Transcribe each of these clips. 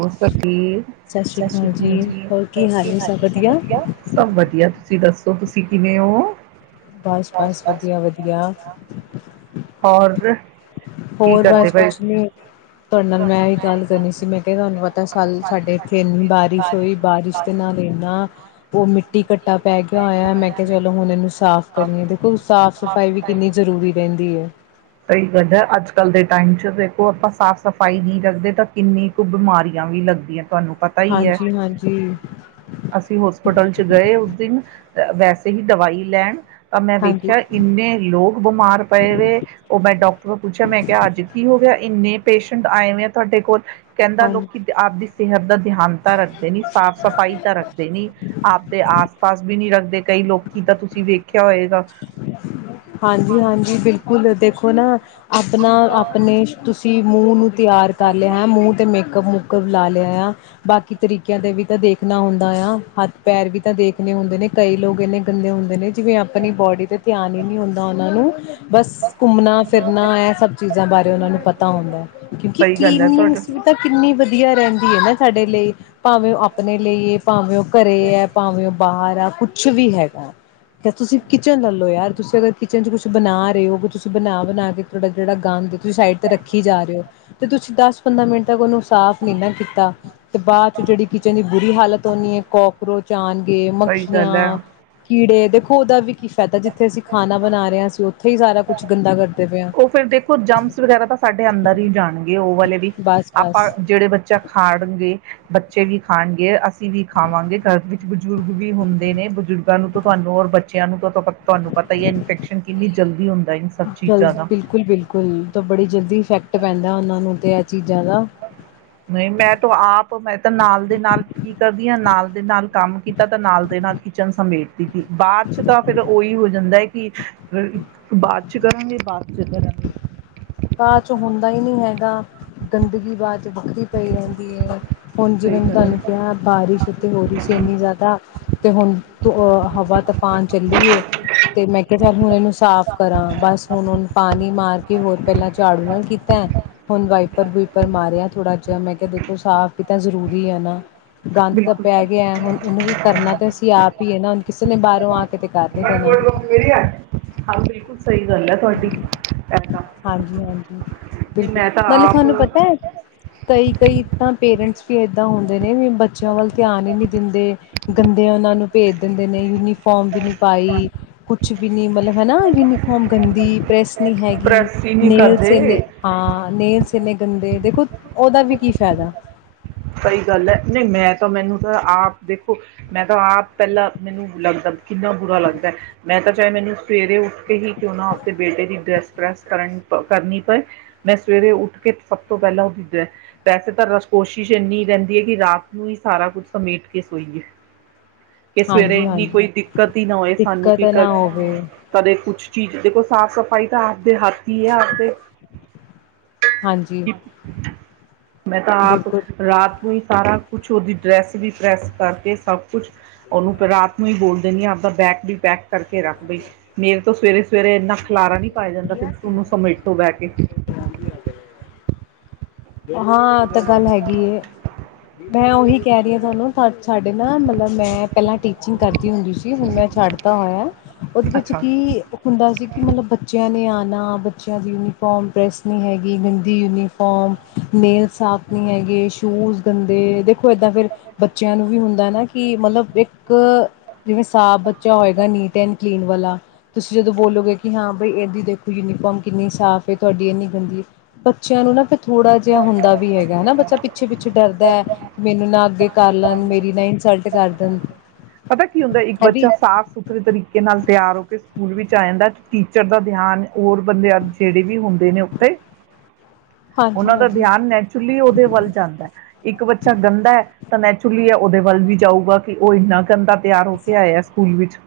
ਹੋ ਸਤੀ ਸ਼੍ਰੀ ਸਤਿ ਸ੍ਰੀ ਅਕਾਲ ਜੀ, ਹੋਰ ਕੀ ਜੀ ਨੇ ਸਭ ਹਾਲ ਵਧੀਆ ਸਭ ਵਧੀਆ ਤੁਸੀਂ ਦੱਸੋ ਤੁਸੀਂ ਕਿਵੇਂ ਹੋ ਬਸ, ਬਸ ਵਧੀਆ, ਵਧੀਆ ਹੋਰ ਹੋਰ ਬਸ ਕੁਛ ਨੀ ਤੁਹਾਡੇ ਨਾਲ ਮੈਂ ਵੀ ਗੱਲ ਕਰਨੀ ਸੀ ਮੈਂ ਕਿਹਾ ਤੁਹਾਨੂੰ ਪਤਾ ਸਾਲ ਸਾਡੇ ਇੱਥੇ ਇੰਨੀ ਬਾਰਿਸ਼ ਹੋਈ ਬਾਰਿਸ਼ ਦੇ ਨਾਲ ਇੰਨਾ ਉਹ ਮਿੱਟੀ ਕੱਟਾ ਪੈ ਗਿਆ ਹੋਇਆ, ਮੈਂ ਕਿਹਾ ਚਲੋ ਹੁਣ ਇਹਨੂੰ ਸਾਫ਼ ਕਰੀਏ ਦੇਖੋ ਸਾਫ਼ ਸਫ਼ਾਈ ਵੀ ਕਿੰਨੀ ਜ਼ਰੂਰੀ ਰਹਿੰਦੀ ਹੈ। ਕਾਲ ਦੇ ਟਾਈਮ ਦੇਖੋ ਆਪਾਂ ਸਾਫ਼ ਸਫ਼ ਪਾਈ ਨਹੀਂ ਰੱਗਦੇ ਤਾਂ ਕਿੰਨੀ ਕੁ ਬਿਮਾਰ ਵੀ ਲੱਗਦੀਆਂ ਤੁਹਾਨੂੰ ਪਤਾ ਹੀ ਹੈ ਹਾਂਜੀ-ਹਾਂਜੀ, ਅਸੀਂ ਹੋਸਪਿਟਲ ਚ ਗਏ ਉਸ ਦਿਨ ਵੈਸੇ ਹੀ ਦਵਾਈ ਲੈਣ ਤਾਂ ਮੈਂ ਵੇਖਿਆ ਹਾਂਜੀ-ਹਾਂਜੀ ਇੰਨੇ ਲੋਕ ਬਿਮਾਰ ਪਏ ਵਏ ਉਹ ਮੈਂ ਡਾਕਟਰ ਤੋਂ ਪੁੱਛਿਆ ਮੈਂ ਕਿਹਾ ਅੱਜ ਕੀ ਹੋ ਗਿਆ ਇੰਨੇ ਪੇਸ਼ੈਂਟ ਆਏ ਹੋ ਆ। ਤੁਹਾਡੇ ਕੋਲ ਕਹਿੰਦਾ ਲੋਕ ਆਪਦੀ ਸਿਹਤ ਦਾ ਧਿਆਨ ਤਾਂ ਰੱਖਦੇ ਨੀ ਸਾਫ ਸਫਾਈ ਤਾਂਾ ਰੱਖਦੇ ਨੀ ਆਪਦੇ ਆਸ ਪਾਸ ਵੀ ਨੀ ਰੱਖਦੇ ਕਈ ਲੋਕੀ ਤਾਂ ਤੁਸੀਂ ਵੇਖਿਆ ਹੋਏਗਾ। ਹਾਂਜੀ-ਹਾਂਜੀ ਬਿਲਕੁਲ ਦੇਖੋ ਨਾ ਆਪਣਾ ਆਪਣੇ ਤੁਸੀਂ ਨੂੰ ਤਿਆਰ ਹੈ ਮੂੰਹ ਤੇ ਮੇਕਅਪ ਮੁੂਕਅਪ ਲਾ ਲ ਬਾਕੀ ਤਰੀਕਿਆਂ ਦੇ ਵੀ ਤਾਂ ਦੇਖਣਾ ਹੁੰਦਾ ਆ ਹੱਥ ਪੈਰ ਵੀ ਤਾਂ ਦੇਖਣੇ ਹੁੰਦੇ ਨੇ ਕਈ ਲੋਕ ਇੰਨੇ ਗੰਦੇ ਹੁੰਦੇ ਨੇ ਜਿਵੇਂ ਆਪਣੀ ਬੋਡੀ ਤੇ ਧਿਆਨ ਹੀ ਨਹੀਂ ਹੁੰਦਾ ਉਹਨਾਂ ਨੂੰ ਬਸ ਘੁੰਮਣਾ ਫਿਰਨਾ ਇਹ ਸਭ ਚੀਜ਼ਾਂ ਬਾਰੇ ਉਹਨਾਂ ਨੂੰ ਪਤਾ ਹੁੰਦਾ ਕਿਉਂਕਿ, ਸਹੀ ਗੱਲ ਕਲੀਨ ਨੈਸ ਵੀ ਤਾਂ ਕਿੰਨੀ ਵਧੀਆ ਰਹਿੰਦੀ। ਐਹੀ ਐ ਨਾ ਸਾਡੇ ਲਈ ਭਾਵੇਂ ਉਹ ਆਪਣੇ ਲਈ ਹੈ ਭਾਵੇਂ ਉਹ ਘਰੇ ਹੈ ਭਾਵੇਂ ਉਹ ਬਾਹਰ ਆ ਕੁਛ ਕੁਛ ਵੀ ਹੈਗਾ ਤੇ ਤੁਸੀਂ ਕਿਚਨ ਲੈ ਲਓ ਯਾਰ ਤੁਸੀਂ ਅਗਰ ਕਿਚਨ ਚ ਕੁਛ ਬਣਾ ਰਹੇ ਹੋ ਕਿ ਤੁਸੀਂ ਬਣਾ ਬਣਾ ਕੇ ਤੁਹਾਡਾ ਜਿਹੜਾ ਗੰਦ ਤੁਸੀਂ ਸਾਈਡ ਤੇ ਰੱਖੀ ਜਾ ਰਹੇ ਔ, ਤੁਸੀਂ ਦਸ ਪੰਦਰਾਂ ਮਿੰਟ ਤੱਕ ਉਹਨੂੰ ਸਾਫ਼ ਨਹੀਂ ਨਾ ਕੀਤਾ ਤੇ ਬਾਅਦ ਚ ਜਿਹੜੀ ਕਿਚਨ ਦੀ ਬੁਰੀ ਹਾਲਤ ਹੋਣੀ ਹੈ, ਕੋਕਰੋਚ ਆਉਣਗੇ ਸਹੀ ਗੱਲ ਹੈ। ਮੱਖੀਆਂ ਕੀੜੇ ਦੇਖੋ ਉਹਦਾ ਵੀ ਕੀ ਫਾਇਦਾ ਜਿੱਥੇ ਅਸੀਂ ਖਾਣਾ ਬਣਾ ਰਹੇ ਅਸੀ ਉੱਥੇ ਹੀ ਸਾਰਾ ਕੁਛ ਗੰਦਾ ਕਰਦੇ ਪਏ ਹਾਂ। ਉਹ ਫਿਰ ਦੇਖੋ ਜਮਸ ਵਗੈਰਾ ਤਾਂ ਸਾਡੇ ਅੰਦਰ ਹੀ ਜਾਣਗੇ ਉਹ ਵਾਲੇ ਵੀ ਬਸ ਆਪਾਂ ਬਸ ਜਿਹੜੇ ਬੱਚਾ ਖਾਣਗੇ ਬੱਚੇ ਵੀ ਖਾਣਗੇ ਅਸੀਂ ਵੀ ਖਾਵਾਂਗੇ ਘਰ ਵਿੱਚ ਬਜ਼ੁਰਗ ਵੀ ਹੁੰਦੇ ਨੇ ਬਜ਼ੁਰਗਾਂ ਨੂੰ ਤਾਂ ਤੁਹਾਨੂੰ ਔਰ ਬੱਚਿਆਂ ਨੂੰ ਤਾਂ ਤੁਹਾਨੂੰ ਪਤਾ ਹੀ ਹੈ ਇਨਫੈਕਸ਼ਨ ਕਿੰਨੀ ਜਲਦੀ ਹੁੰਦੀ ਜਲਦ ਬਿਲਕੁਲ ਬਿਲਕੁਲ ਤਾਂ ਬੜੀ ਜਲਦੀ ਇਫੈਕਟ ਪੈਂਦਾ ਉਹਨਾਂ ਨੂੰ ਅਤੇ ਇਹ ਚੀਜ਼ਾਂ ਦਾ ਮੈਂ ਤਾਂ ਆਪ ਮੈਂ ਤਾਂ ਨਾਲ ਦੇ ਨਾਲ ਕੀ ਕਰਦੀ ਹਾਂ ਨਾਲ ਦੇ ਨਾਲ ਕੰਮ ਕੀਤਾ ਤਾਂ ਨਾਲ ਦੇ ਨਾਲ ਕਿਚਨ ਸਮੇਟਦੀ ਸੀ ਬਾਅਦ ਚ ਤਾਂ ਫਿਰ ਉਹੀ ਹੋ ਜਾਂਦਾ ਹੈ, ਕਿ ਫਿਰ ਬਾਦ ਅਛੀ ਕਰਾਂਗੇ ਬਾਦ ਚ ਕਰਾਂਗੇ। ਬਾਦ ਚ ਹੁੰਦਾ ਹੀ ਨਹੀਂ ਹੈਗਾ। ਗੰਦਗੀ ਬਾਅਦ ਚ ਵੱਖਰੀ ਪਈ ਰਹਿੰਦੀ ਹੈ ਹੁਣ ਸਹੀ ਜਿਵੇਂ ਗੱਲ ਹੈ। ਤੁਹਾਨੂੰ ਕਿਹਾ ਬਾਰਿਸ਼ ਤੇ ਹੋ ਰਹੀ ਸੀ ਇੰਨੀ ਜ਼ਿਆਦਾ ਤੇ ਹੁਣ ਅ ਹਵਾ ਤੂਫਾਨ ਚੱਲੀ ਐ ਤੇ ਮੈਂ ਕਿਹਾ ਚੱਲ ਹੁਣ ਇਹਨੂੰ ਸਾਫ਼ ਕਰਾਂ ਬਸ ਹੁਣ ਪਾਣੀ ਮਾਰ ਕੇ ਹੋਰ ਝਾੜੂ ਨਾਲ ਕੀਤਾ ਐ। ਪਰ ਬਾਇਪਰ ਮਾਰਿਆ ਥੋੜਾ ਅੱਜ ਮੈਂ ਕਿਹਾ ਦੇਖੋ ਸਾਫ਼ ਹੀ ਤਾਂ ਜ਼ਰੂਰੀ ਹੈ ਨਾ ਗੰਦ ਤਾਂ ਬਿਲਕੁਲ। ਪੈ ਹਾਂ ਗਿਆ ਹੁਣ ਇਹਨੂੰ ਵੀ ਕਰਨਾ ਤਾਂ ਅਸੀਂ ਆਪ ਹੀ ਹੈ, ਨਾ ਹੁਣ ਕਿਸੇ ਨੇ ਬਾਹਰੋਂ ਆ ਕੇ ਤੇ ਕਰ ਨੀ ਦੇਣਾ। ਬਿਲਕੁਲ ਸਹੀ ਗੱਲ ਹੈ ਤੁਹਾਡੀ ਐਦਾ, ਹਾਂਜੀ ਹਾਂਜੀ ਬਿਲਕੁਲ ਨਾਲੇ ਤੁਹਾਨੂੰ ਪਤਾ ਹੈ, ਕਈ ਕਈ ਤਾਂ ਪੇਰੈਂਟਸ ਵੀ ਏਦਾਂ ਹੁੰਦੇ ਨੇ ਵੀ ਬੱਚਿਆਂ ਵੱਲ ਧਿਆਨ ਹੀ ਨਹੀਂ ਦਿੰਦੇ ਗੰਦੇ ਉਹਨਾਂ ਨੂੰ ਭੇਜ ਦਿੰਦੇ ਨੇ ਯੂਨੀਫਾਰਮ ਵੀ ਨੀ ਪਾਈ ਕੁਛ ਵੀ ਨੀ ਮਤਲਬ ਹਨਾ। ਗੰਦੀ ਪ੍ਰੈਸ ਨਹੀਂ ਹੈਗੀ ਪ੍ਰੈਸ ਹੀ ਨਹੀਂ ਨੇਲਸ ਐਨੇ ਕਰਦੇ ਹਾਂ ਨੇਲਸ ਕਿੰਨੇ ਗੰਦੇ ਦੇਖੋ ਉਹਦਾ ਵੀ ਕੀ ਫਾਇਦਾ ਸਹੀ ਗੱਲ ਹੈ, ਮਹੀਨਿਆਂ ਚ ਮੈਨੂੰ ਤਾਂ ਆਪ ਦੇਖੋ ਮੈਂ ਤਾਂ ਆਪ ਪਹਿਲਾਂ ਮੈਨੂੰ ਲੱਗਦਾ ਕਿੰਨਾ ਬੁਰਾ ਲੱਗਦਾ ਮੈਂ ਤਾਂ ਚਾਹੇ ਮੈਨੂੰ ਸਵੇਰੇ ਹੀ ਕਿਉਂ ਨਾ ਆਪਣੇ ਬੇਟੇ ਦੀ ਡਰੈੱਸ ਪ੍ਰੈਸ ਕਰਨ ਕਰਨੀ ਪਏ ਮੈਂ ਸਵੇਰੇ ਉੱਠ ਕੇ ਸਭ ਤੋਂ ਪਹਿਲਾਂ ਉਹਦੀ ਡਰੈਂਸ ਬੈਸੇ ਤਾਂ ਰਸ ਕੋਸ਼ਿ ਕੋਸ਼ਿਸ਼ ਇੰਨੀ ਰਹਿੰਦੀ ਹੈ, ਕਿ ਰਾਤ ਨੂੰ ਹੀ ਸਾਰਾ ਕੁੱਝ ਸਮੇਟ ਕੇ ਸੋਈਏ। ਕਿ ਸਵੇਰੇ ਇੰਨੀ ਹਾਂਜੀ-ਹਾਂਜੀ ਕੋਈ ਦਿੱਕਤ ਹੀ ਨਾ ਹੋਏ ਸਾਨੂੰ ਦਿੱਕਤ ਕਿ ਨਾ ਹੋਵੇ ਕਦੇ ਕੁਛ ਚੀਜ਼ ਦੇਖੋ ਸਾਫ਼ ਸਫ਼ਾਈ ਤਾਂ ਤੇ ਹਾਥੀ ਆ ਆਪਦੇ ਹਾਂਜੀ ਕਿ ਮੈਂ ਤਾਂ ਆਪ ਬਿਲਕੁਲ ਰਾਤ ਰਾ ਨੂੰ ਹੀ ਸਾਰਾ ਕੁਛ ਉਹਦੀ ਡਰੈਸ ਵੀ ਪ੍ਰੈਸ ਓਹੀ ਸਾਰਾ ਕੁਛ ਉਦੀ ਡਰੈੱਸ ਵੀ ਪ੍ਰੈਸ ਕਰਕੇ ਸਭ ਕੁਛ ਉਹਨੂੰ ਰਾਤ ਨੂੰ ਹੀ ਬੋਲ ਦੇਣੀ ਆਪਦਾ ਬੈਗ ਵੀ ਪੈਕ ਕਰਕੇ ਰੱਖ ਦਈ ਮੇਰੇ ਤੋਂ ਸਵੇਰੇ ਸਵੇਰੇ ਇੰਨਾ ਖਲਾਰਾ ਨੀ ਪਾਇਆ ਜਾਂਦਾ ਫਿਰ ਉਹਨੂੰ ਸਮੇਟੋ ਬਹਿ ਕੇ ਹਾਂ ਤਾਂ ਗੱਲ ਹੈਗੀ ਹੈ ਮੈਂ ਉਹੀ ਕਹਿ ਰਹੀ ਹਾਂ ਓ ਹਾ ਇਹ ਤੇ ਗੱਲ ਹੈਗੀ ਹੈ, ਮੈਂ ਉਹੀ ਕਹਿ ਰਹੀ ਆ ਤੁਹਾਨੂੰ ਸਾਡੇ ਨਾ ਮਤਲਬ ਮੈਂ ਪਹਿਲਾਂ ਟੀਚਿੰਗ ਕਰਦੀ ਹੁੰਦੀ ਸੀ ਹੁਣ ਮੈਂ ਛੱਡਤਾਂ ਹੋਇਆ ਉਹਦੇ ਵਿੱਚ ਅੱਛਾ ਕੀ ਹੁੰਦਾ ਸੀ ਕਿ ਮਤਲਬ ਨਿਆਣਾ ਬੱਚਿਆਂ ਨੇ ਆਉਣਾ ਬੱਚਿਆਂ ਦੀ ਯੂਨੀਫਾਰਮ ਪਰੈਸ ਨਹੀ ਹੈਗੀ, ਗੰਦੀ ਯੂਨੀਫਾਰਮ, ਨੇਲ ਸਾਫ ਨਹੀ ਹੈਗੇ, ਸ਼ੂਜ ਗੰਦੇ ਏਦਾਂ ਫਿਰ ਬੱਚਿਆਂ ਨੂੰ ਵੀ ਹੁੰਦਾ ਹੁੰਦਾ ਨਾ ਕਿ ਮਤਲਬ ਇੱਕ ਜਿਵੇਂ ਸਾਫ਼ ਬੱਚਾ ਹੋਏਗਾ ਨੀਟ ਐਂਡ ਕਲੀਨ ਵਾਲਾ। ਤੁਸੀਂ ਜਦੋਂ ਬੋਲੋਗੇ ਕਿ ਹਾਂ। ਏਦੀ ਦੇਖੋ ਯੂਨੀਫਾਰਮ ਕਿੰਨੀ ਸਾਫ਼ ਏ ਤੁਹਾਡੀ ਇੰਨੀ ਗੰਦੀ, ਬੱਚਿਆਂ ਨੂੰ ਨਾ ਫੇਰ ਥੋੜ੍ਹਾ ਜਿਹਾ ਹੁੰਦਾ ਵੀ ਹੈਗਾ ਹੈਾ ਬੱਚਾ ਪਿੱਛੇ ਪਿੱਛੇ ਡਰਦਾ ਹੈ ਮੈਨੂੰ ਨਾ ਅੱਗੇ ਕਾਰ ਲੇਨ ਮੇਰੀ ਨ ਇੰਸੁਲਟ ਕਰ ਦੇਨ ਪਤਾ ਕੀ ਹੁੰਦਾ ਇੱਕ ਬੱਚਾ ਸਾਫ਼ ਸੁਥਰੇ ਤਰੀਕੇ ਨਾਲ ਤਿਆਰ ਹੋ ਕੇ ਸਕੂਲ ਵਿੱਚ ਆ ਜਾਂਦਾ ਟੀਚਰ ਦਾ ਧਿਆਨ ਹੋਰ ਬੰਦੇ ਜਿਹੜੇ ਵੀ ਹੁੰਦੇ ਨੇ ਉੱਤੇ ਉਹਨਾਂ ਦਾ ਔਰ ਬੰਦੇ ਜੇੜੇ ਵੀ ਹੁੰਦੇ ਨੇ ਓਥੇ ਹਾਂਜੀ ਉਨਾ ਦਾ ਹਾਂਜੀ ਧਿਆਨ ਨੈਚੁਰਲੀ ਉਹਦੇ ਵੱਲ ਜਾਂਦਾ, ਇੱਕ ਬੱਚਾ ਗੰਦਾ ਹੈ ਤਾਂ ਨੈਚੁਰਲੀ ਹੈ ਉਹਦੇ ਵੱਲ ਵੀ ਜਾਊਗਾ ਕਿ ਉਹ ਇੰਨਾ ਗੰਦਾ ਤਿਆਰ ਹੋ ਕੇ ਆਇਆ ਸਕੂਲ ਵਿੱਚ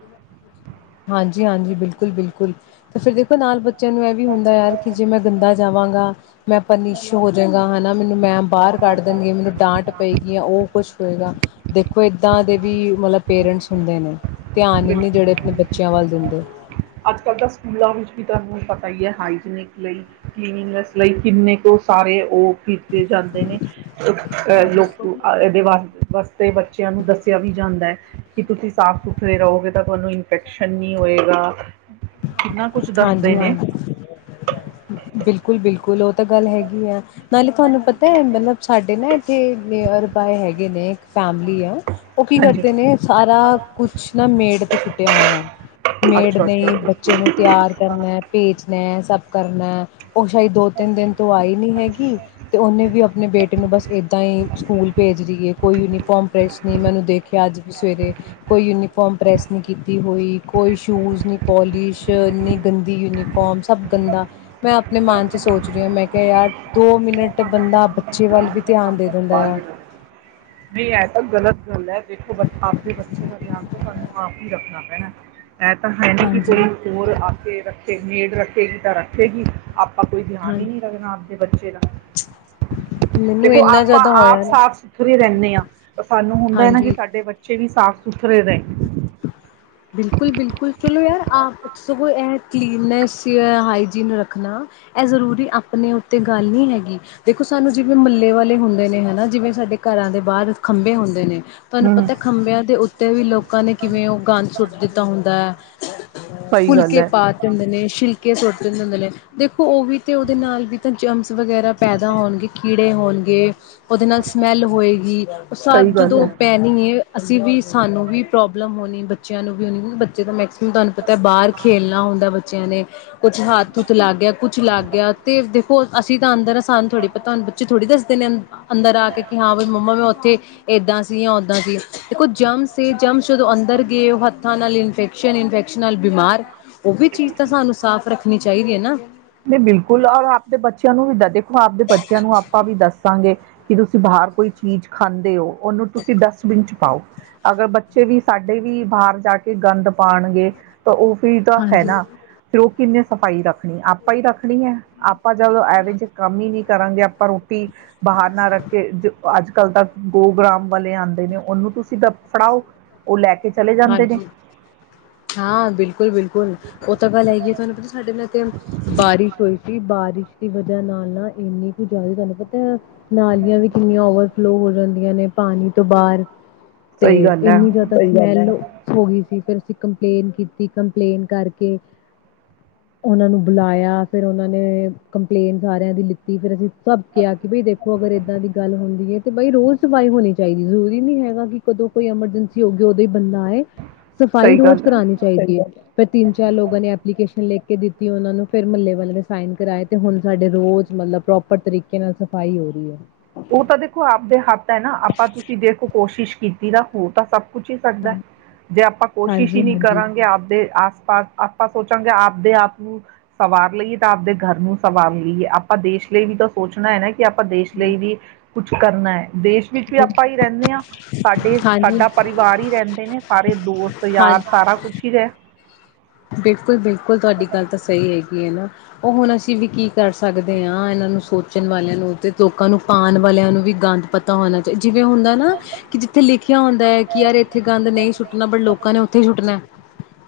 ਬਿਲਕੁਲ ਬਿਲਕੁਲ ਤੇ ਫਿਰ ਦੇਖੋ ਨਾਲ ਬੱਚਿਆਂ ਨੂੰ ਇਹ ਵੀ ਹੁੰਦਾ ਯਾਰ ਕਿ ਜੇ ਮੈਂ ਗੰਦਾ ਜਾਵਾਂਗਾ ਮੈਂ ਪਨਿਸ ਹੋਜਾਂਗਾ ਹਨਾ ਮੈਨੂੰ ਮੈਮ ਬਾਹਰ ਕੱਢ ਦੇਣਗੇ ਮੈਨੂੰ ਡਾਂਟ ਪਏਗੀ ਉਹ ਕੁਛ ਹੋਏਗਾ ਦੇਖੋ ਏਦਾਂ ਦੇ ਵੀ ਮਤਲਬ ਪੇਰੈਂਟਸ ਹੁੰਦੇ ਨੇ ਧਿਆਨ ਹੀ ਨੀ ਜਿਹੜੇ ਆਪਣੇ ਬੱਚੇ ਚਾਵਲ ਦਿੰਦੇ ਅੱਜ ਕੱਲ੍ਹ ਤਾਂ ਸਕੂਲਾਂ ਵਿੱਚ ਵੀ ਤੁਹਾਨੂੰ ਪਤਾ ਹੀ ਹੈ ਹਾਈਜੀਨਿਕ ਲਈ ਕਲੀਨਗਨੈਸ ਲਈ ਕਿੰਨੇ ਕੁ ਸਾਰੇ ਉਹ ਕੀਤੇ ਜਾਂਦੇ ਨੇ ਅਹ ਲੋਕ ਇਹਦੇ ਵਾ ਵਾਸਤੇ ਬੱਚਿਆਂ ਨੂੰ ਦੱਸ ਦੱਸਿਆ ਵੀ ਜਾਂਦਾ ਹੈ ਕਿ ਤੁਸੀਂ ਸਾਫ਼ ਸੁਥਰੇ ਰਹੋਗੇ ਤਾ ਤੁਹਾਨੂੰ ਇਨਫੈਕਸ਼ਨ ਨੀ ਹੋਏਗਾ। ਕਿੰਨਾ ਕੁਛ ਦੱਸਦੇ ਨੇ ਬਿਲਕੁਲ, ਬਿਲਕੁਲ ਉਹ ਤਾਂ ਗੱਲ ਹੈਗੀ ਆ ਨਾਲੇ ਤੁਹਾਨੂੰ ਪਤਾ ਹੈ, ਮਤਲਬ ਸਾਡੇ ਨਾ ਇੱਥੇ ਨਰਬਏ ਹੈਗੇ ਨੇ ਫੈਮਲੀ ਹੈ। ਉਹ ਕੀ ਹਾਂਜੀ ਕਰਦੇ ਨੇ ਸਾਰਾ ਕੁਛ ਨਾ ਮੇਡ ਤੇ ਸੁੱਟ ਹੋਇਆ, ਮੇੜ ਅੱਛਾ ਅੱਛਾ ਨਹੀਂ ਬੱਚੇ ਨੂੰ ਤਿਆਰ ਕਰਨਾ ਭੇਜਣਾ ਸਭ ਕਰਨਾ ਉਹ ਸ਼ਾਇਦ ਦੋ ਤਿੰਨ ਦਿਨ ਤੋਂ ਆਈ ਨਹੀਂ ਹੈਗੀ ਅਤੇ ਉਹਨੇ ਵੀ ਆਪਣੇ ਬੇਟੇ ਨੂੰ ਬਸ ਇੱਦਾਂ ਹੀ ਸਕੂਲ ਭੇਜ ਰਹੀ ਹੈ, ਕੋਈ ਯੂਨੀਫਾਰਮ ਪ੍ਰੈੱਸ ਨਹੀਂ ਮੈਨੂੰ ਦੇਖਿਆ ਅੱਜ ਵੀ ਸਵੇਰੇ ਕੋਈ ਯੂਨੀਫਾਰਮ ਪ੍ਰੈੱਸ ਨਹੀਂ ਕੋਈ ਸ਼ੂਜ ਨੀ ਪਲਿਸ਼ ਇੰਨੀ ਗੰਦੀ ਯੂਨੀਫਾਰਮ ਸਭ ਗੰਦਾ ਮੈਂ ਆਪਣੇ ਮਨ ਚ ਸੋਚ ਰਹੀ ਹਾਂ ਮੈਂ ਕਿਹਾ ਯਾਰ ਦੋ ਮਿੰਟ ਬੰਦਾ ਬੱਚੇ ਵੱਲ ਵੀ ਧਿਆਨ ਦੇ ਦਿੰਦਾ ਆ ਬਾਲ ਗਾਲ ਐ ਦੇਖੋ ਆਪ ਵੀ ਬੱਚੇ ਦਾ ਧਿਆਨ ਸਾਨੂੰ ਆਪ ਹੀ ਰੱਖਣਾ ਪੈਣਾ ਇਹ ਤਾਂ ਹੈ ਨਹੀਂੀ ਕਿ ਹਾਂਜੀ। ਕੋਈ ਹੋਰ ਆ ਕੇ ਰੱਖੇ ਮੈਡ ਰੱਖ ਰੱਖੇਗੀ ਤਾਂ ਰੱਖੇਗੀ ਆਪਾਂ ਕੋਈ ਹਾਂ ਧਿਆਨ ਹੀ ਨਹੀਂ ਰੱਖਣਾ ਆਪਦੇ ਬੱਚੇ ਦਾ ਮੈਨੂੰ ਦੇਖੋ ਇੰਨਾ ਆਪਾਂ ਜ਼ਿਆਦਾ ਆਪ ਹੋਇਆ ਨਾ ਸਾਫ਼ ਸੁਥਰੇ ਰਹਿੰਦੇ ਹਾਂ ਸਾਨੂੰ ਹੁੰਦਾ ਹੈ ਨਾ ਕਿ ਹਾਂਜੀ। ਸਾਡੇ ਬੱਚੇ ਵੀ ਸਾਫ਼ ਸੁਥਰੇ ਰਹੇ ਬਿਲਕੁਲ, ਬਿਲਕੁਲ ਚਲੋ ਯਾਰ ਆਪ ਇਹ ਕਲੀਨੈਸ ਹਾਈਜੀਨ ਰੱਖਣਾ ਇਹ ਜ਼ਰੂਰੀ ਆਪਣੇ ਉੱਤੇ ਗੱਲ ਨਹੀਂ ਹੈਗੀ ਦੇਖੋ ਸਾਨੂੰ ਜਿਵੇਂ ਮਹੱਲੇ ਵਾਲੇ ਹੁੰਦੇ ਨੇ ਹਨਾ ਜਿਵੇਂ ਸਾਡੇ ਘਰਾਂ ਦੇ ਬਾਹਰ ਖੰਭੇ ਹੁੰਦੇ ਨੇ ਤੁਹਾਨੂੰ ਹਮ ਪਤਾ ਖੰਭਿਆਂ ਦੇ ਉੱਤੇ ਵੀ ਲੋਕ ਉਹ ਨੇ ਕਿਵੇਂ ਉਹ ਗੰਦ ਸੁੱਟ ਦਿੱਤਾ ਹੁੰਦਾ ਹੈ ਸੌ [unintelligible] ਰੁਪਏ ਫੁਲਕੇ ਪਾਤੰਦੇ ਨੇ ਸ਼ਿਲਕ ਕੇ ਸੋਟਦੇੁੰ ਹੁੰਦੇ ਦੇਖ ਉਹ ਵੀ ਤੇ ਉਹਦੇ ਨਾਲ ਵੀ ਤਾਂ ਜਮਸ ਵਗੈਰਾ ਪੈਦਾ ਹੋਣਗੇ ਕੀੜ ੜੇ ਹੋਣਗੇ ਉਹਦੇ ਨਾਲ ਸਮੈਲ ਹੋਏਗੀ, ਉਹ ਸ ਸਹੀ ਜਦੋਂ ਪੈਣੀ ਅਸੀਂ ਵੀ ਸਾਨੂੰ ਵੀ ਪ੍ਰੋਬਲਮ ਹੋਣੀ ਬੱਚਿਆਂ ਨੂੰ ਵੀ ਹੋਣੀ ਬੱਚੇ ਤਾਂ ਮੈਕ ਤੁਹਾਨੂੰ ਪਤਾ ਬਾਹਰ ਖੇਲਣਾ ਹੁੰਦਾ ਬੱਚਿਆਂ ਨੇ ਕੁਛ ਹੱਥ ਹੂੱਥ ਲੱਗ ਗਿਆ ਕੁਝ ਲੱਗ ਗਿਆ ਤੇ ਅਸੀਂ ਤਾਂ ਅੰਦਰ ਸਾਨੂੰ ਥੋੜੀ ਪਤਾ ਹੁਣ ਬੱਚੇ ਥੋੜੀ ਦੱਸ ਨੇ ਅੰਦਰ ਆ ਕੇ ਹਾਂ ਵੀ ਮੰਮਾ ਮੈਂ ਉੱਥੇ ਏਦਾਂ ਸੀ ਜਾਂ ਓਦਾਂ ਸੀ ਦੇਖੋ ਜਮਸ ਜਮਸ ਜਦੋਂ ਅੰਦਰ ਗਏ ਉਹ ਹੱਥਾਂ ਨਾਲ ਇਨਫੈਕਸ਼ਨ ਇਨਫੈਕਸ਼ਨ ਨਾਲ ਬਿਮਾਰ ਉਹ ਵੀ ਚੀਜ਼ ਤਾਂ ਸਾਨੂੰ ਸਾਫ਼ ਰੱਖਣੀ ਚਾਹੀਦੀ ਹੈ ਨਾ ਨਹੀਂ ਬਿਲਕੁਲ ਔਰ ਆਪਦੇ ਬੱਚਿਆਂ ਨੂੰ ਵੀ ਦ- ਦੇਖੋ ਆਪਦੇ ਬੱਚਿਆਂ ਨੂੰ ਆਪਾਂ ਵੀ ਦੱਸਾਂਗੇ। ਕੀ ਤੁਸੀਂ ਬਾਹਰ ਕੋਈ ਚੀਜ਼ ਖਾਂਦੇ ਹੋ। ਉਹਨੂੰ ਤੁਸੀਂ ਡਸਟਮੀਨ ਚ ਪਾਓ। ਅਗਰ ਬੱਚੇ ਵੀ ਸਾਡੇ ਵੀ ਬਾਹਰ ਜਾ ਕੇ ਗੰਦ ਪਾਣਗੇ। ਤਾਂ ਉਹ ਫਿਰ ਤਾਂ ਹੈ ਹਾਂਜੀ। ਨਾ ਫਿਰ ਉਹ ਕਿੰਨੇ ਸਫ਼ਾਈ ਰੱਖਣੀ ਆਪਾਂ ਹੀ ਰੱਖਣੀ ਹੈ, ਆਪ ਆਪਾਂ ਜਦੋਂ ਐਵੇ ਚ ਕੰਮ ਹੀ ਵੀ ਕਰਾਂਗੇ ਆਪਾਂ ਆਪਾਂ ਰੋਟੀ ਬਾਹਰ ਨਾ ਰੱਖ ਕੇ ਅੱਜ ਕੱਲ ਤਾਂ ਗੋਗ੍ਰਾਮ ਵਾਲੇ ਆਉਂਦੇ ਨੇ ਉਹਨੂੰ ਤੁਸੀਂ ਦ ਫੜਾਓ। ਉਹ ਲੈ ਕੇ ਚਲੇ ਜਾਂਦੇ ਨੇ ਹਾਂਜੀ ਹਾਂ ਬਿਲਕੁਲ ਬਿਲਕੁਲ ਉਹ ਤਾਂ ਗੱਲ ਹੈਗੀ ਹੈ, ਤੁਹਾਨੂੰ ਪਤਾ ਸਾਡੇ ਨਾਲ ਤੇ ਬਾਰਿਸ਼ ਹੋਈ ਸੀ ਬਾਰਿਸ਼ ਦੀ ਵਜ੍ਹਾ ਨਾਲ ਨਾ ਇੰਨੀ ਕੁ ਜ਼ਿਆਦਾ ਤੁਹਾਨੂੰ ਪਤਾ ਨਾਲੀਆਂ ਵੀ ਕਿੰਨੀਆਂ ਓਵਰਫਲੋ ਹੋ ਜਾਂਦੀਆਂ ਨੇ ਪਾਣੀ ਤੇ ਬਾਰ ਤੇ ਸਹੀ ਗੱਲ ਹੈ ਇਨੀ ਜਿਆਦਾ ਹੋ ਗਈ ਸੀ ਫਿਰ ਅਸੀਂ ਕੰਪਲੇਂਨ ਕੀਤੀ ਕੰਪਲੇਂਨ ਕਰਕੇ ਉਹਨਾਂ ਨੂੰ ਬੁਲਾਇਆ ਫਿਰ ਉਹਨਾਂ ਨੇ ਕੰਪਲੇਨ ਸਾਰਿਆਂ ਦੀ ਲਿੱਤੀ ਫਰ ਅਸੀਂ ਸਭ ਕਿਹਾ ਕਿ ਬਈ ਦੇਖੋ ਅਗਰ ਏਦਾਂ ਦੀ ਗੱਲ ਹੁੰਦੀ ਹੈ, ਤੇ ਬਈ ਰੋਜ਼ ਸਫ਼ਾਈ ਹੋਣੀ ਚਾਹੀਦੀ ਜ਼ਰੂਰੀ ਨੀ ਹੈਗਾ ਕਿ ਕਦੋਂ ਕੋਈ ਐਮਰਜੈਂਸੀ ਹੋਜੇ ਉਦੋਂ ਹੀ ਬੰਦਾ ਹੈਏ ਸਫਾਈ ਸਹੀ ਰੋਜ਼ ਗੱਲ ਕਰਾਣੀ ਹੈ ਚਾਹੀਦੀ ਹੈ, ਫਿਰ ਤਿੰਨ ਚਾਰ ਲੋਕਾਂ ਨੇ ਐਪਲੀਕੇਸ਼ਨ ਲੈ ਕੇ ਦਿੱਤੀ ਉਹਨਾਂ ਨੂੰ ਫਿਰ ਮਹੱਲੇ ਵਾਲੇ ਨੇ ਸਾਈਨ ਕਰਾਏ ਤੇ ਹੁਣ ਸਾਡੇ ਰੋਜ਼ ਮਤਲਬ ਪ੍ਰੋਪਰ ਤਰੀਕੇ ਨਾਲ ਸਫ਼ਾਈ ਹੋ ਰਹੀ ਹੈ। ਉਹ ਤਾਂ ਦੇਖੋ ਆਪਦੇ ਹੱਥ ਹੈ, ਨਾ ਆਪਾਂ ਤੁਸੀਂ ਦੇਖੋ ਕੋਸ਼ਿਸ਼ ਕੀ ਪੁਰਾ ਹੋ ਤਾਂ ਸਭ ਕੁੱਛ ਹੀ ਸਕਦਾ ਜੇ ਆਪਾਂ ਕੋਸ਼ਿਸ਼ ਹੀ ਹਾਂਜੀ ਨਹੀਂ ਹਾਂਜੀ ਕਰਾਂਗੇ ਆਪਦੇ ਆਪਾਂ ਸੋਚਾਂਗੇ ਆਪਦੇ ਆਪ ਨੂੰ ਸਵਾਰ ਲਈਏ ਤਾਂ ਆਪਦੇ ਗਰ ਨੂੰ ਸਵਾਰ ਲਈਏ ਆਪਾਂ ਦੇਸ਼ ਲਈ ਵੀ ਤਾਂ ਸੋਚਣਾ ਹੈ, ਨਾ ਆਪਾਂ ਦੇਸ਼ ਲਈ ਵੀ ਕੁਛ ਕਰਨਾ ਹੈ। ਦੇਸ਼ ਵਿੱਚ ਵੀ ਹਾਂਜੀ ਆਪਾਂ ਹੀ ਰਹਿੰਨੇ ਹਾਂ ਸਾਡੇ ਹਾਂਜੀ ਸਾਡਾ ਪਰਿਵਾਰ ਹੀ ਰਹਿੰਦੇ ਨੇ ਸਾਰੇ ਦੋਸਤ ਯਾਰ ਸਾਰਾ ਕੁਛ ਹੀ ਹੈ। ਬਿਲਕੁਲ ਬਿਲਕੁਲ ਤੁਹਾਡੀ ਗੱਲ ਤਾਂ ਸਹੀ ਹੈਗੀ ਹੈ ਨਾ, ਉਹ ਹੁਣ ਅਸੀਂ ਵੀ ਕੀ ਕਰ ਸਕਦੇ ਹਾਂ, ਇਹਨਾਂ ਨੂੰ ਸੋਚਣ ਵਾਲਿਆਂ ਨੂੰ ਤੇ ਲੋਕਾਂ ਨੂੰ ਪਾਣ ਵਾਲਿਆਂ ਨੂੰ ਵੀ ਗੰਦ ਪਤਾ ਹੋਣਾ ਚਾ ਜਿਵੇਂ ਹੁੰਦਾ ਨਾ ਕਿ ਜਿੱਥੇ ਲਿਖਿਆ ਹੁੰਦਾ ਹੈ, ਕਿ ਯਾਰ ਇੱਥੇ ਗੰਦ ਨਹੀਂ ਸੁੱਟਣਾ ਬਟ ਲੋਕਾਂ ਨੇ ਉੱਥੇ ਹੀ ਸੁੱਟਣਾ,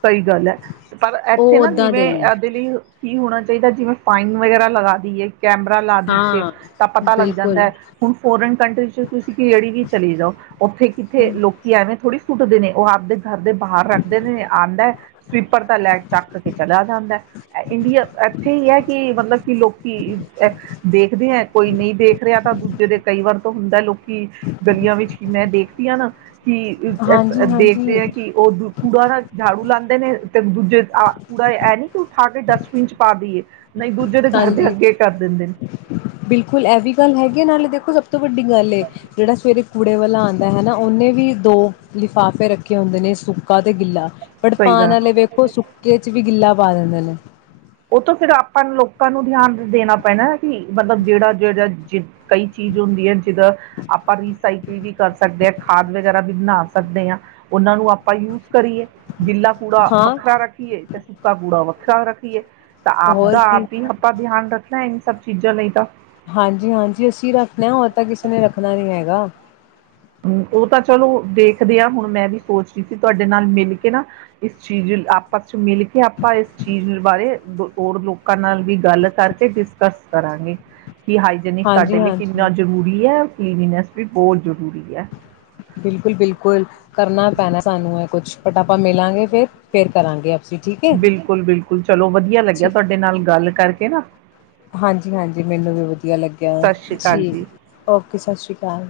ਸਹੀ ਗੱਲ ਹੈ ਪਰ ਉਹ ਇੱਥੇ ਨਾ ਓਦਾਂ ਜਿਵੇਂ ਦੇ ਨੇ। ਇਹਦੇ ਲਈ ਕੀ ਹੋਣਾ ਚਾਹੀਦਾ ਜਿਵੇਂ, ਫਾਈਨ ਵਗੈਰਾ ਲਗਾ ਦੀਏ, ਕੈਮਰਾ ਲਾ ਦਿੱਤੇ ਹਾਂ ਤਾਂ ਪਤਾ ਲੱਗ ਜਾਂਦਾ ਬਿਲਕੁਲ ਹੈ, ਹੁਣ ਫੋਰਨ ਕੰਟਰੀ ਚ ਤੁਸੀਂ ਕਿਹੜੀ ਵੀ, ਜਾ ਉੱਥੇ ਕਿੱਥੇ ਲੋਕੀ ਐਵੇਂ ਥੋੜੀ, ਛੁੱਟ ਦੇ ਨੇ ਉਹ ਆਪਦੇ, ਘਰ ਦੇ ਬਾਹਰ ਰੱਖਦੇ ਨੇ ਆਦਾ ਸਵੀਪਰ ਦਾ ਲੈਟ ਚੱਕ ਕੇ ਚਲਾ ਜਾਂਦਾ ਇੰਡੀਆ ਇੱਥੇ ਹੀ ਹੈ, ਕਿ ਮਤਲਬ ਕਿ ਲੋਕੀ ਦੇਖਦੇ ਹੈ, ਕੋਈ ਨਹੀਂ ਦੇਖ ਰਿਹਾ ਤਾਂ ਦੂਜੇ ਦੇ ਕਈ ਵਾਰ ਹੁੰਦਾ ਲੋਕੀ, ਗਲੀਆਂ ਵਿੱਚ ਕਿ ਮੈਂ ਦੇਖਦੀ ਹਾਂ ਨਾ, ਕਿ ਅ ਦੇਖਦੇ ਹਾਂਜੀ-ਹਾਂਜੀ, ਆ ਕਿ ਉਹ ਕੂੜਾ ਨਾ ਝਾੜੂ ਲਾਂਦੇ ਨੇ ਤੇ ਦੂਜੇ ਕੂੜਾ ਇਹ ਨੀ ਕਿ ਉਠਾ ਕੇ ਡਸਟਬਿਨ ਚ ਪਾ ਦੇਈਏ। ਹਾਂਜੀ ਬਿਲਕੁਲ ਇਹ ਵੀ ਗੱਲ ਹੈਗੀ ਆ ਨਾਲੇ ਦੇਖੋ ਸਭ ਤੋਂ ਵੱਡੀ ਗੱਲ ਹੈ, ਜਿਹੜਾ ਸਵੇਰੇ ਕੁੂੜੇ ਵਾਲਾ ਆਦਾ ਹੈ, ਨਾ ਉਹਨੇ ਵੀ ਦੋ ਲਿਫਾਫੇ ਰੱਖੇ ਹੁੰਦੇ ਨੇ ਸੁੱਕਾ ਤੇ ਗਿੱਲਾ, ਬਟ ਸਹੀ ਪਾਣ ਗੱਲ ਵਾਲੇ ਵੇਖੋ ਸੁੱਕੇ ਚ ਵੀ ਗਿੱਲਾ ਪਾ ਦਿੰਦੇ ਨੇ, ਉਹ ਤੋਂ ਫਿਰ ਆਪਾਂ ਲੋਕਾਂ ਨੂੰ ਧਿਆਨ ਦੇਣਾ ਪੈਣਾ ਕਿ ਮਤਲਬ ਜਿਹੜਾ ਜਿਹੜਾ ਜ ਕਈ ਚੀਜ਼ ਹੁੰਦੀ ਹੈ ਜਿੱਦਾਂ ਆਪਾਂ ਰੀਸਾਈਕਲ ਵੀ ਕਰ ਸਕਦੇ ਹਾਂ ਖਾਦ ਵਗੈਰਾ ਵੀ ਬਣਾ ਸਕ ਸਕਦੇ ਹਾਂ ਉਹਨਾਂ ਨੂੰ ਆਪਾਂ ਯੂਜ ਕਰੀਏ। ਗਿੱਲਾ ਕੂੜਾ ਹਾਂ ਵੱਖਰਾ ਰੱਖੀਏ ਤੇ ਸੁੱਕਾ ਕੂੜਾ ਵੱ ਸੌ ਰੱਖ, ਕੀ ਐ, ਤਾਂ ਹੋਰ ਆਪਾ ਕੀ ਆਪ ਹੀ ਆਪਾਂ ਧਿਆਨ ਰੱਖਣਾ। ਸਭ ਚੀਜ਼ਾਂ ਲਈ ਤਾਂ ਹਾਂਜੀ -ਹਾਂਜੀ ਅਸੀਂ ਰੱਖਦੇ ਹਾਂ ਤਾਂ ਕਿਸੇ ਨੇ ਰੱਖਣਾ ਨੀ ਹੈਗਾ। ਉਹ ਤਾਂ ਚਲੋ, ਦੇਖਦੇ ਹਾਂ ਹੁਣ ਮੈਂ ਵੀ ਸੋਚ ਰਹੀ ਸੀ ਤੁਹਾਡੇ ਨਾਲ ਮਿਲ ਕੇ ਨਾ ਇਸ ਚੀਜ਼ ਆਪਸ ਮਿਲ ਕੇ ਆਪਾਂ ਇਸ ਚੀਜ਼ ਬਾਰੇ ਹੋਰ ਲੋਕ ਲੋਕਾਂ ਨਾਲ ਵੀ ਗੱਲ ਕਰਕੇ ਡਿਸਕਸ ਕਰਾਂਗੇ, ਕਿ ਹਾਈਜਨਿਕ ਹਾਂਜੀ ਸਾਡੇ ਲਈ ਕਿੰਨਾ ਹਾਂਜੀ ਜ਼ਰੂਰੀ ਹੈ ਇਹਨਾਂ ਫਿਰ ਬੋਲ ਜਦੋ। [inaudible] ਹੈ ਬਿਲਕੁਲ-ਬਿਲਕੁਲ ਕਰਨਾ ਪੈਣਾ ਸਾਨੂੰ ਏਹ ਕੁਛ ਬਟ ਆਪਾਂ ਮਿਲਾਂਗੇ ਫੇਰ, ਫੇਰ ਕਰਾਂਗੇਾਂ ਬਿਲਕੁਲ-ਬਿਲਕੁਲ ਚਲੋ ਵਧੀਆ ਲੱਗਿਆ ਤੁਹਾਡੇ ਨਾਲ ਗੱਲ ਕਰਕੇ ਨਾ ਹਾਂਜੀ-ਹਾਂਜੀ ਮੈਨੂੰ ਵੀ ਵਧੀਆ ਲੱਗਿਆ ਸਤਿ ਸ਼੍ਰੀ ਅਕਾਲ ਠੀਕ, ਜੀ ਓਕੇ ਸਤਿ ਸ਼੍ਰੀ ਅਕਾਲ।